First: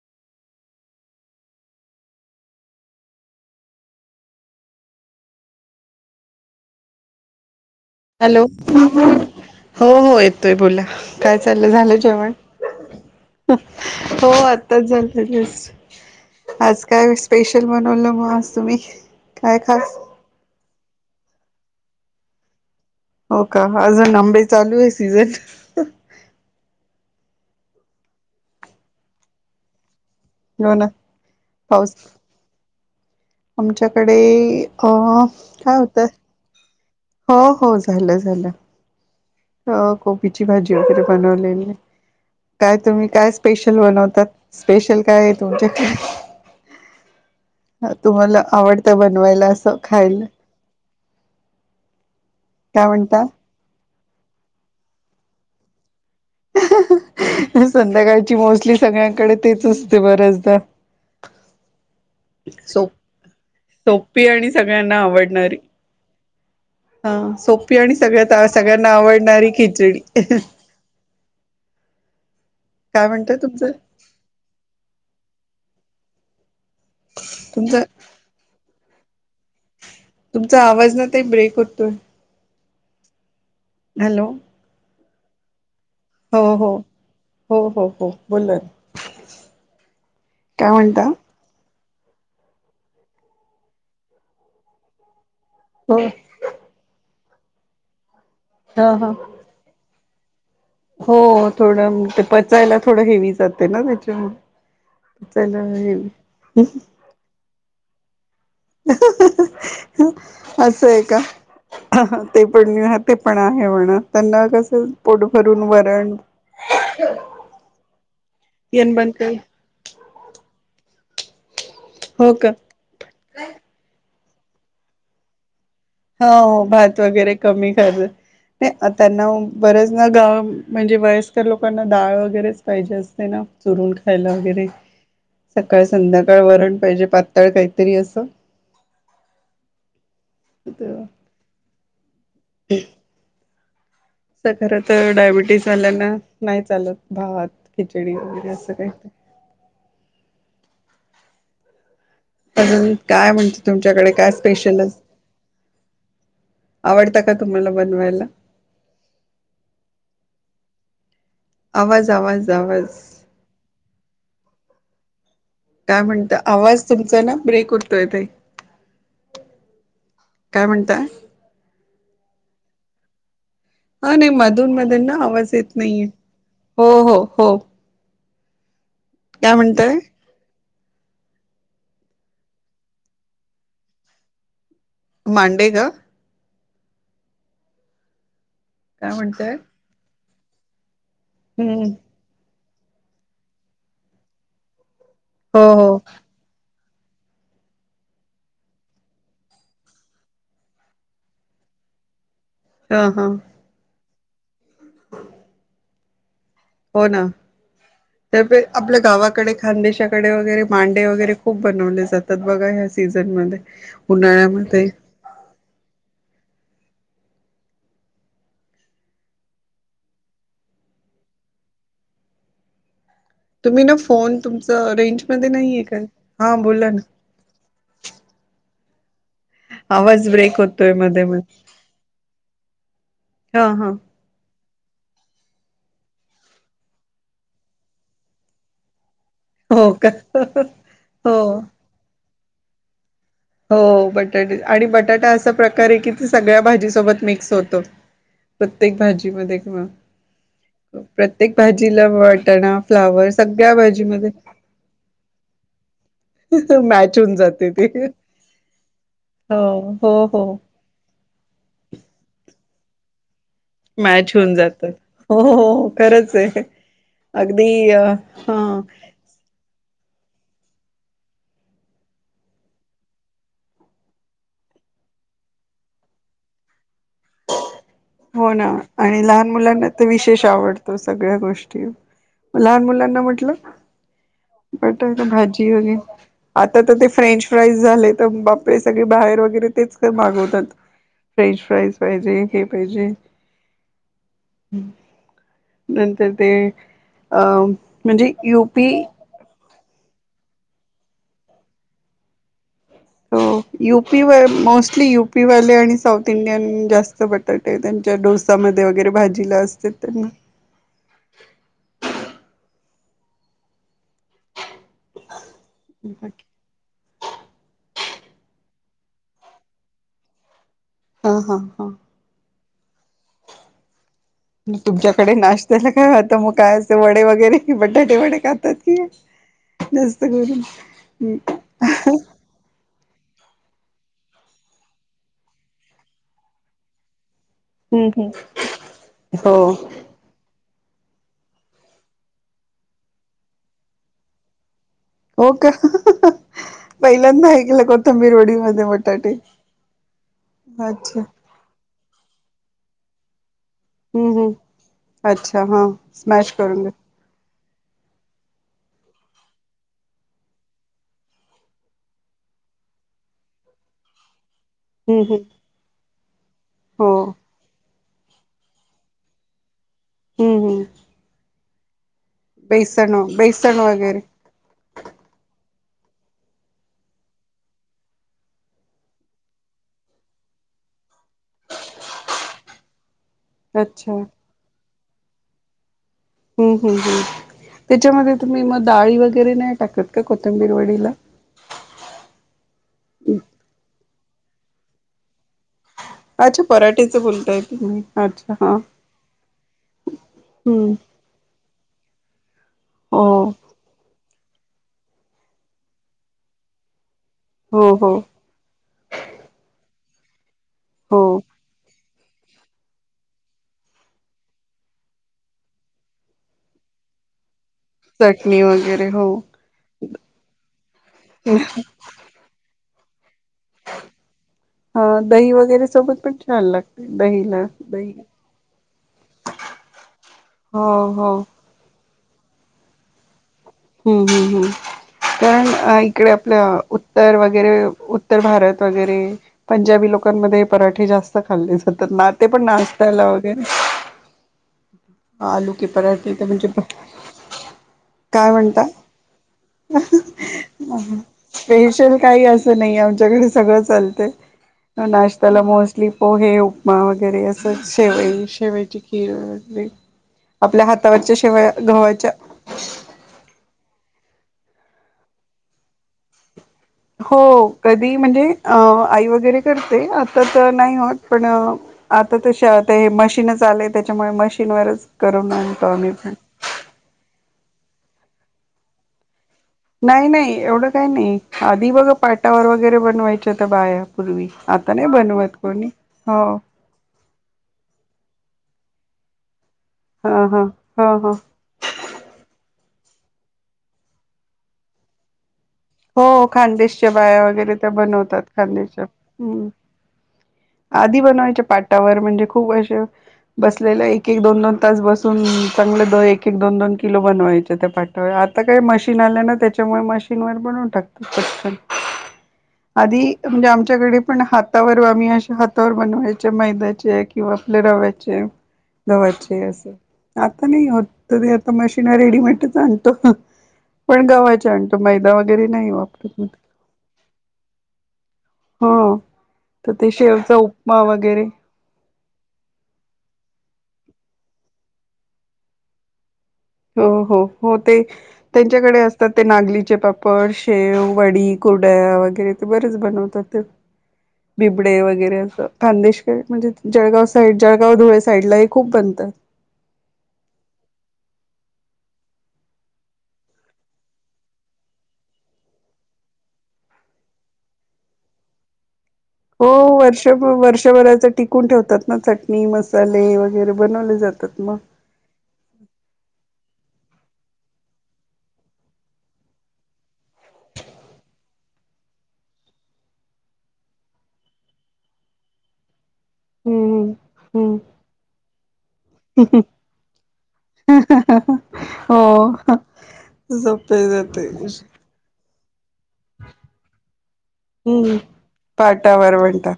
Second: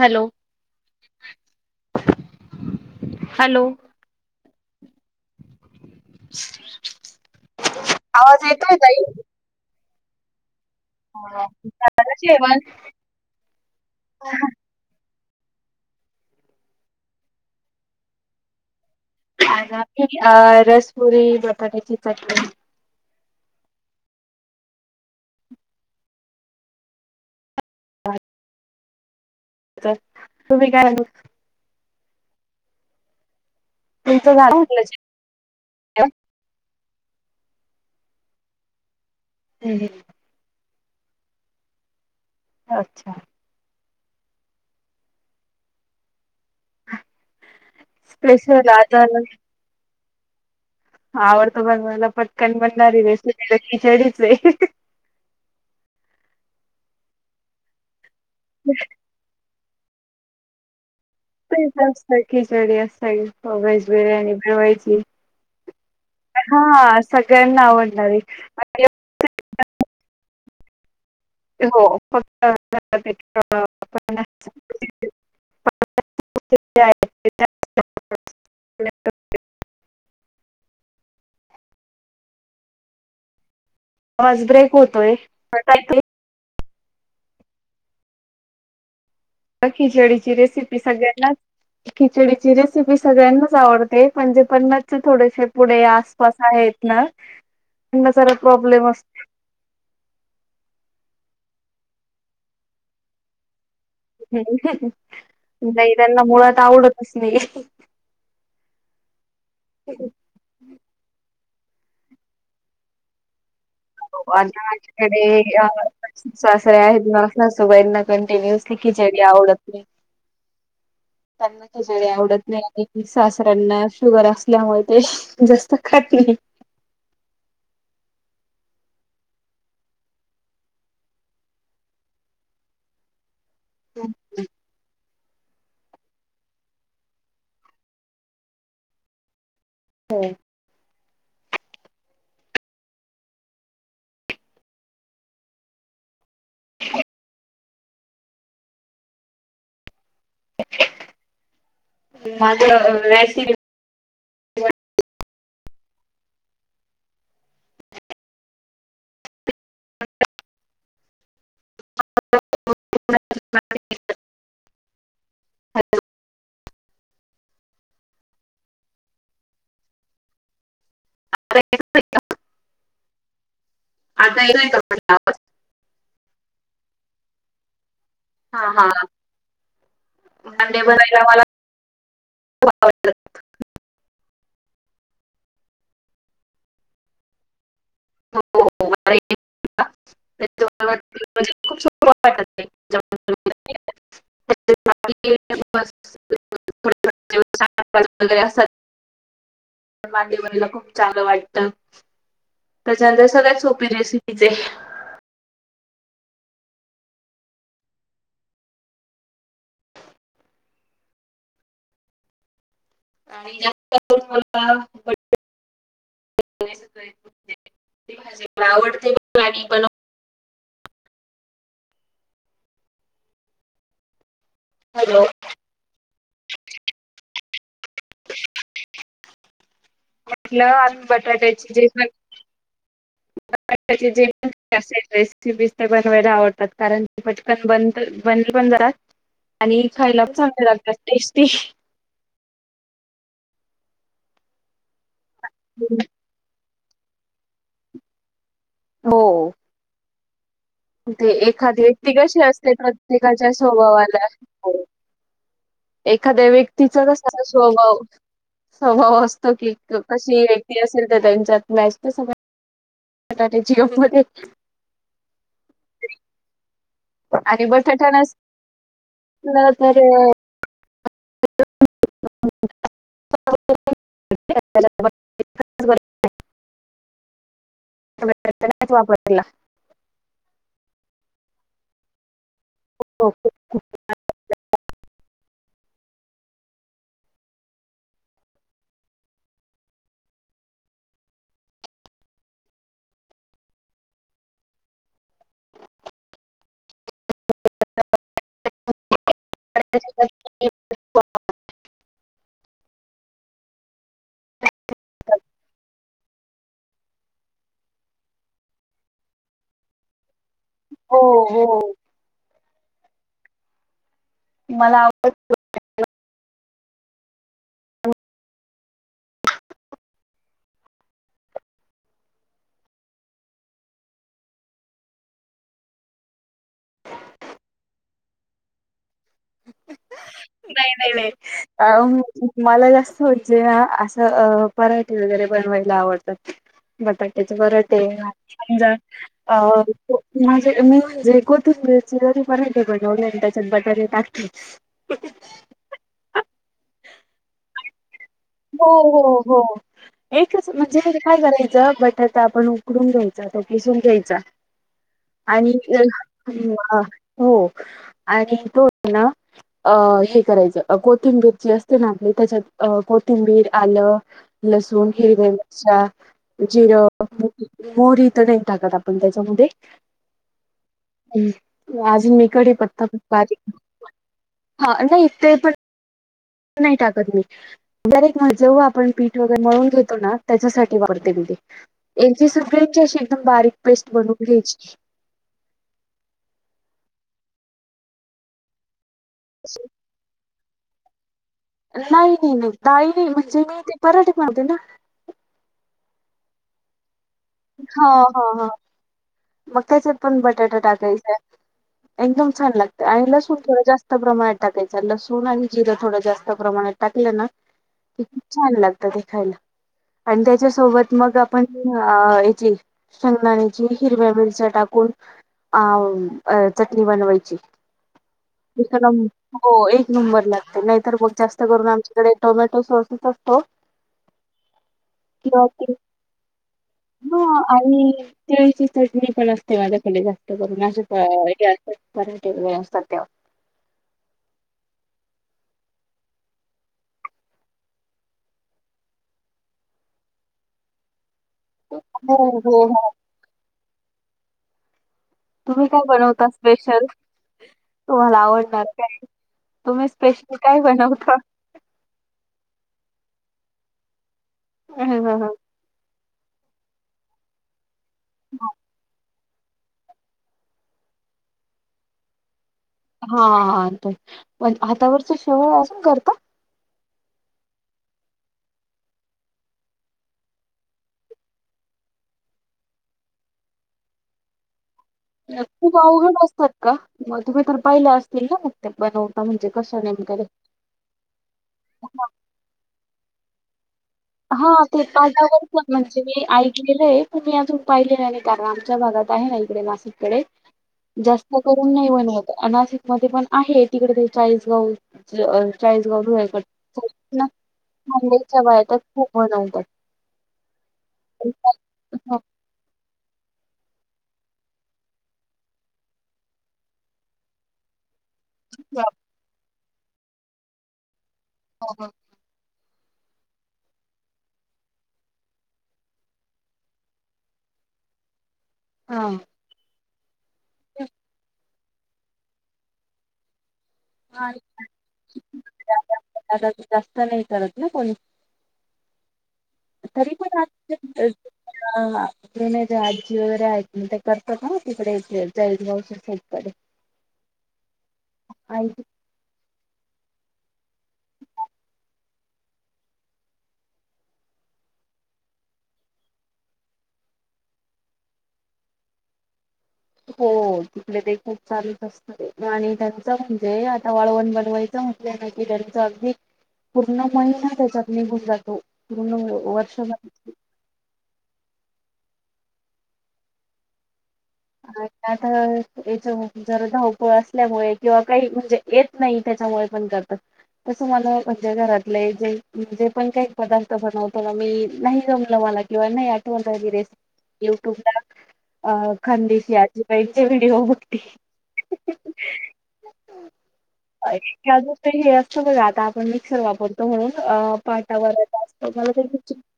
Hello hello [inaudible] hello येतोय ताई हो हो येतोय बोला काय चाललं झालं जेवण हो आ आत्ताच झालंस् आज काय स्पेशल बनवलं मग आज तुम्ही काय आा खास अ रस पुुरी बटाट्याची चटली हो का अजून आंबे चालू आहे सीझन. वा तर होव ना काय पास. आमच्याकडे तुमचं झालं म्हटलं अ काय होतं. जेवण हो हो झालं झालं अ कोबीची भाजी वगैरे बनवलेली काय तुम्ही अच्छा काय स्पेशल बनवतात स्पेशल काय आहे तुमच्याकडे तुम्हाला स्पेशल आवडतं आता बनवायला असं खायला आवडतो बघ मला पटकन काय बनारी रे म्हणता किचडीच संध्याकाळची मोस्टली सगळ्यांकडे तेचच होते बऱ्याचदा असत खिचडी सोप असत व्हेज सोपी बिर्याणी आणि भरवायची सगळ्यांना आवडणारी हा सगळ्यांना सोपी आणि आवडणारी सगळ्यात सगळ्यांना आवडणारी खिचडी हो हां हां काय म्हणतय तुमचं तुमच्या तुमचा आवाज ना तेही ब्रेक होतोय. हॅलो आवाज ब्रेक होतोय हो हो हो हो हो बो ला ना खिचडीची रेसिपी सगळ्यांना खिचडीची रेसिपी सगळ्यांनाच आवडते, म्हणजे पणच थोडेसे पुढे हो आसपास आहेत ना त्यांना स प्रॉब्लेम हा असत. हा हो थोडं ते पचायला थोडं हेवी जाते ना त्याच्यामुळे पचायला नाही त्यांना मुळात हेवी आवडतच नाही असं आहे का ते पण ते पण आहे म्हणा त्यांना कसं पोट भरून वरण सासऱ्या आहेत म अस सोबाईंना कंटिन्युअसली येन बंद खिचडी कर आवडत. त्यांना त जळे हो आवडत का नाही. सासऱ्यांना शुगर असल्यामुळे ते जास् हो भात वगैरे कमी करत नाही त्यांना बरेच ना गाव म्हणजे वयस्कर लोकांना डाळ वगैरेच पाहिजे असते ना चुरून खायला वगैरे सकाळ संध्याकाळ वरण पाहिजे पाताळ काहीतरी असं हो त हम अस खरं तर डायबिटीस झाल्यान नाही चालत भावात खिचडी वगैरे असं काही अज माझं काय रेसिपी म्हणते तुमच्याकडे काय स्पेशल आवडता का तुम्हाला बनवायला? आवाज आवाज आवाज. हे काय म्हणत आवाज तुमचा ना ब्रेक उठतोय काही. काय म्हणताय हा नाही आता येतोय मधून का मधून माझा ना आवाज येत नाहीये हो हो हो हा हा काय म्हणतय मंडे बरायला मला मांडे का काय म्हणतय खप हम्म हो हो वगैरे असत पण मागेवरनला खूप चांग वाटत ह त्याच्यानंतर हा सगळ्यात सोपी रेसिपीज आहे हो ना आपल्या गावाकडे खानदेशाकडे वगैरे मांडे वगैरे खूप बनवले जातात बघा ह सीझन मध्ये आणि जास्त करून मला उन्हाळ्यामध्ये आवडते पण तुम्ही ना फोन तुमच हॅलो रेंज मध्ये नाही आहे काय हा बोला ना आवाज ब्रेक म्हटलं होतोय आलू मध्ये मध्ये बटाट्याची जे हा हा बटाट्याची जे े रेसिपीज ते बनवायला आवडतात कारण ते पटकन बन बन पण जातात आणि हो का खायला चांगले लागतात हो टेस्टी हो बटाटे आणि बटाटा असा प्रकार आहे की ते सगळ्या भाजीसोबत मिक्स होतो प्रत्येक भाजी हो. मध्ये कमा ते प्रत्येक एखादी भाजीला व्यक्ती कशी असते वटणा फ्लावर प्रत्येकाच्या सगळ्या स्वभावाला भाजीमध्ये हो. एखाद्या व्यक्तीचा मॅच होऊन कसा जाते ते स्वभाव स्वभाव असतो की हो हो कशी हो व्य असेल तर त्यांच्या मॅच तर सगळ त्या जिओ मॅच होऊन जातात हो हो खरंच आहे अगदी अ हा तरर हो ना नाहीच आणि वापरला. लहान मुलांना ते विशेष आवडतो सगळ्या गोष्टी लहान मुलांना हो म्हटलं बटर तर भाजी होग आता तर ते फ्रेंच फ्राईज झाले तर बापरे सगळे बाहेर वगैरे तेच मागवतात फ्रेंच फ्राईज पाहिजे हे पाहिजे नंतर ते अ म्हणजे यु पी यूपी व मोस्टली युपीवाले आणि साऊथ इंडियन जास्त बटत ते त्यांच्या डोसामध्ये वगैरे भाजीला असते त्यांना हो हो मला आवडत हा हा हा तुमच्याकडे नाश्त्याला काय वाहतं मग काय असं वडे वगैरे बटाटे वडे खातात की जास्त करून् नाही नाही नाही. मला जास्त होजे ना असं पराठे वगैरे बनवायला आवडतात बटाट्याच हम्म बरटज हो अ माझे मी म्हणजे कोतंची जरी परायते बनवले आणि त्याच्यात बटारी टाकली हो का पहिल्यांदा ऐकलं कोथंबीर वडील हो हो हो एकच म्हणजे अच्छा काय करायचं बटत आपण उकडून घ्यायचा तो पिसून हम्म घ्यायचा हम्म अच्छा आणि हा स्मॅश करून घे हो आणि तो होत ना अ हे करायचं कोथिंबीर जी असते ना आपली त्याच्यात अ तिंबीर आलं लसूण हम्म हम्म हिरव्या मिरच्या हो जिरं मोरी तर नाही टाकत आपण त्याच्यामध्ये हम् हम् अजून मीकडे पत्ता प बेसन वगैरे हा नाही ते पण नाही टाकत मी रेक्ट म्ह जेव्हा आपण पीठ वगैरे मळून घेतो ना त्याच्यासाठी वापरते त ते यांची सगळ्यांची अशी एकदम बारीक पेस्ट अच्छा बनवून हम्म घ्यायची हम्म हम् हम त्याच्यामध्ये तुम्ही मग डाळी वगैरे नाही टाकत का कोथंबीर वडीला नाही नाही नाही दाई नाही म्हणजे मी ते पराटक मारते ना अच्छा पराठेचं बोलताय तुम्ही अच्छा हा मगक्याच्या पण बटाटा हम्म टाकायचाय एकदम छान लागत हो आणि लसूण थोडं जास्त जास्त प्रमाणे टाकायचं लसूण आणि जिरं थोडं जास्त प्रमाणेात टाकलं ना हो हो की खूप छान लागतखायला आणि त्याच्यासोबत हो मग पण याची संनाानीची हिरव्या मिरच्या टाकून अ चटणी बनवायची चटणी वगैरे न हो एक नंबर लागते नाहीतर मग जास्त करून आम जडेे टोमॅटो सॉस सतो हा दही वगैरे सोबत पण छान लागते ह दहीला दही आणि ते चटणी पण असते माझ्याक जास्त करून हो असे हो हे असतात मराठे व असतात ते हम्म हम्म हम्म कारण इकडे आपलं उत्तर वगैरे उत्तर भारत वगैरे पंजाबी लोकांमध्ये पराठे जास्त खाल्ली सतत नाते हो पण हो हो. नाचतायला वगैरे आलू क तुम्ही काय पराठे ते बनवता म्हणजे स्पेशल तुम्हाला काय आवडणार म्हणता काय तुम्ही स्पेशल काय बनवता? स्पेशल काही असं नाही आमच्याकडे सगळं चालत नाश्त्याला मोस्ट ली पोहे उपमा वगैरे असं शेवई शेवायची खीर वै आपल्या हातावरच्या शिवाय गव्हाच्या हा ते पण हातावरच शेवय असून करता हो कधी म्हणजे अ आई वगैरे करते आता तर नाही होत पण आता त ते मशीनच आलेय त्याच्यामुळे मशीनवरच करून आणतो तू आम्ही पण अवघड असतात का मग तुम्ही तर पाहिल्या असतील ना मग ते बनवता म्हणजे क नाही नाही एवढं काही नाही आधी बघं पाटावर वगैरे बनवायचं होत बाया पूर्वी हा आता ते नाही पा बनवत व कोणी म्हणजे हो मी गलंय तुम्ही अजून पाहिलेलं नाही कारण आमच्या भागात आहे ना इकडे ह मासिककडे ह ह ह जास्त करून नाही बनवत नाशिक मध्ये पण आहे तिकडे ते चाळीसगाव चाळीसगाव हो धकड खानदेशच्या बाया वगैरे त्या बनवतात मुच्या व खानदेशच्या हो ना हम्म का आधी बनवायच्या पाटावर म्हणजे खूप असे बसलेला एक एक दोन दोन तास बसून चांगलं द एक एक दोन दोन किलो बनवायचे त्या पाठवळ आत आता काही मशीन आल्या ना त्याच्यामुळे मशीनवर बनवून टाकत पन आधी म्हणजे आमच्याकडे पण हातावर आम्ही अ हातावर बनवायच्या मैद्याचे किंवा आपल्या रव्याचे हां. धव्याचे असं आता नाही होत त ते आता मशीिन रेडीमेटच आणतो पण गावाच्या आणतो मैदा वगैरे नाही वापरत जास्त नाही करत ना कोणी. हो तर ते श ह हा त जे आजी वगैरे आहेत म ते करत का ना तिकडे इथ जैज भा साबकडे हो हो हो ते त्यांच्याकडे असतात ते नागलीचे पाप्पा पड शेव वडी कोुड्या वगैरे ते बरेच बनवतात ते बिबडे वगैरे असं खांदेशकर म्हणजे जळगाव साईड जळगाव धुळे साईडलाही खूप बनतात हो तिकडे ते खूप चालच असत आणि त्यांचं म्हणजे आता वाळवण बनवायचं म्हटलं ना की त्यांचं अगदी पूर्ण महिना त्याच्यात निघून जातो पूर्ण हो वर्ष वर्षभर वर्षभराच टिकून ठेवतात ना चटणी मसाले वगैरे बनवले जातात मग त याच जर धावपळ असल्यामुळे किंवा काही म्हणजे येत नाही त्याच्यामुळे पण करतात तसं मला म्हणज्या घरातले जे म्हणजे पण काही पदार्थ बनवतो ना मी नाही जमलं मला इवण आटंत हम्म रेसप हम्म युट्यूब न अ खंदी त आजी पचे वडीओ मोठी सपेेत अस बघात ण मिक्सर वापरतो म्हणून अ हम्म पाटावर जात मला पाटावर म्हणतात.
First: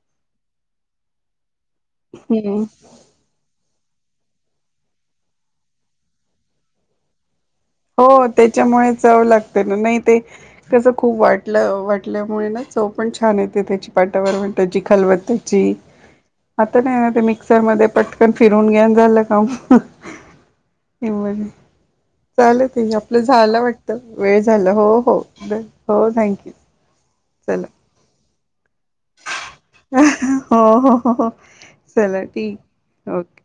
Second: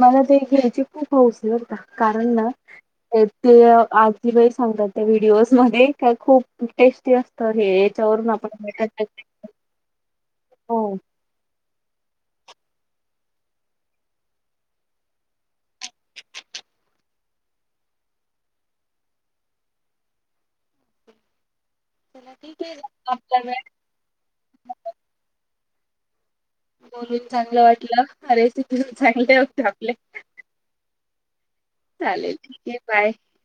मला ते घ्यायची खूप हौसयं बरं का, कारण ना हम्म हे ते आजीबाई सांगतात, त्या व्हिडिओज मध्ये काय खूप टेस्टी असं तर हे हो, याच्यावरून आपण त्याच्यामुळेचं मटण जाव लागते ना, नाही ते हो कसं खूप वाटत वाटलं वाटल्यामुळे ना चव पण छान येते, त्याची पाटावर वाटायची खलबत्तेची. आता नाही ना, ते मिक्सर मध्ये पटकन फिरून घ्या अन झालं काम. [unintelligible] चला झाल ठीक आहे ते आपलं आपला झाल वेळ वाटतं, वेळ झाला हो हो बरं हो थँक्यू! बोलून चांगलं चला वाटलं, अ रेसिपी पण चांगलं हो हो, चला चालेल ठीक आहे बाय ओके.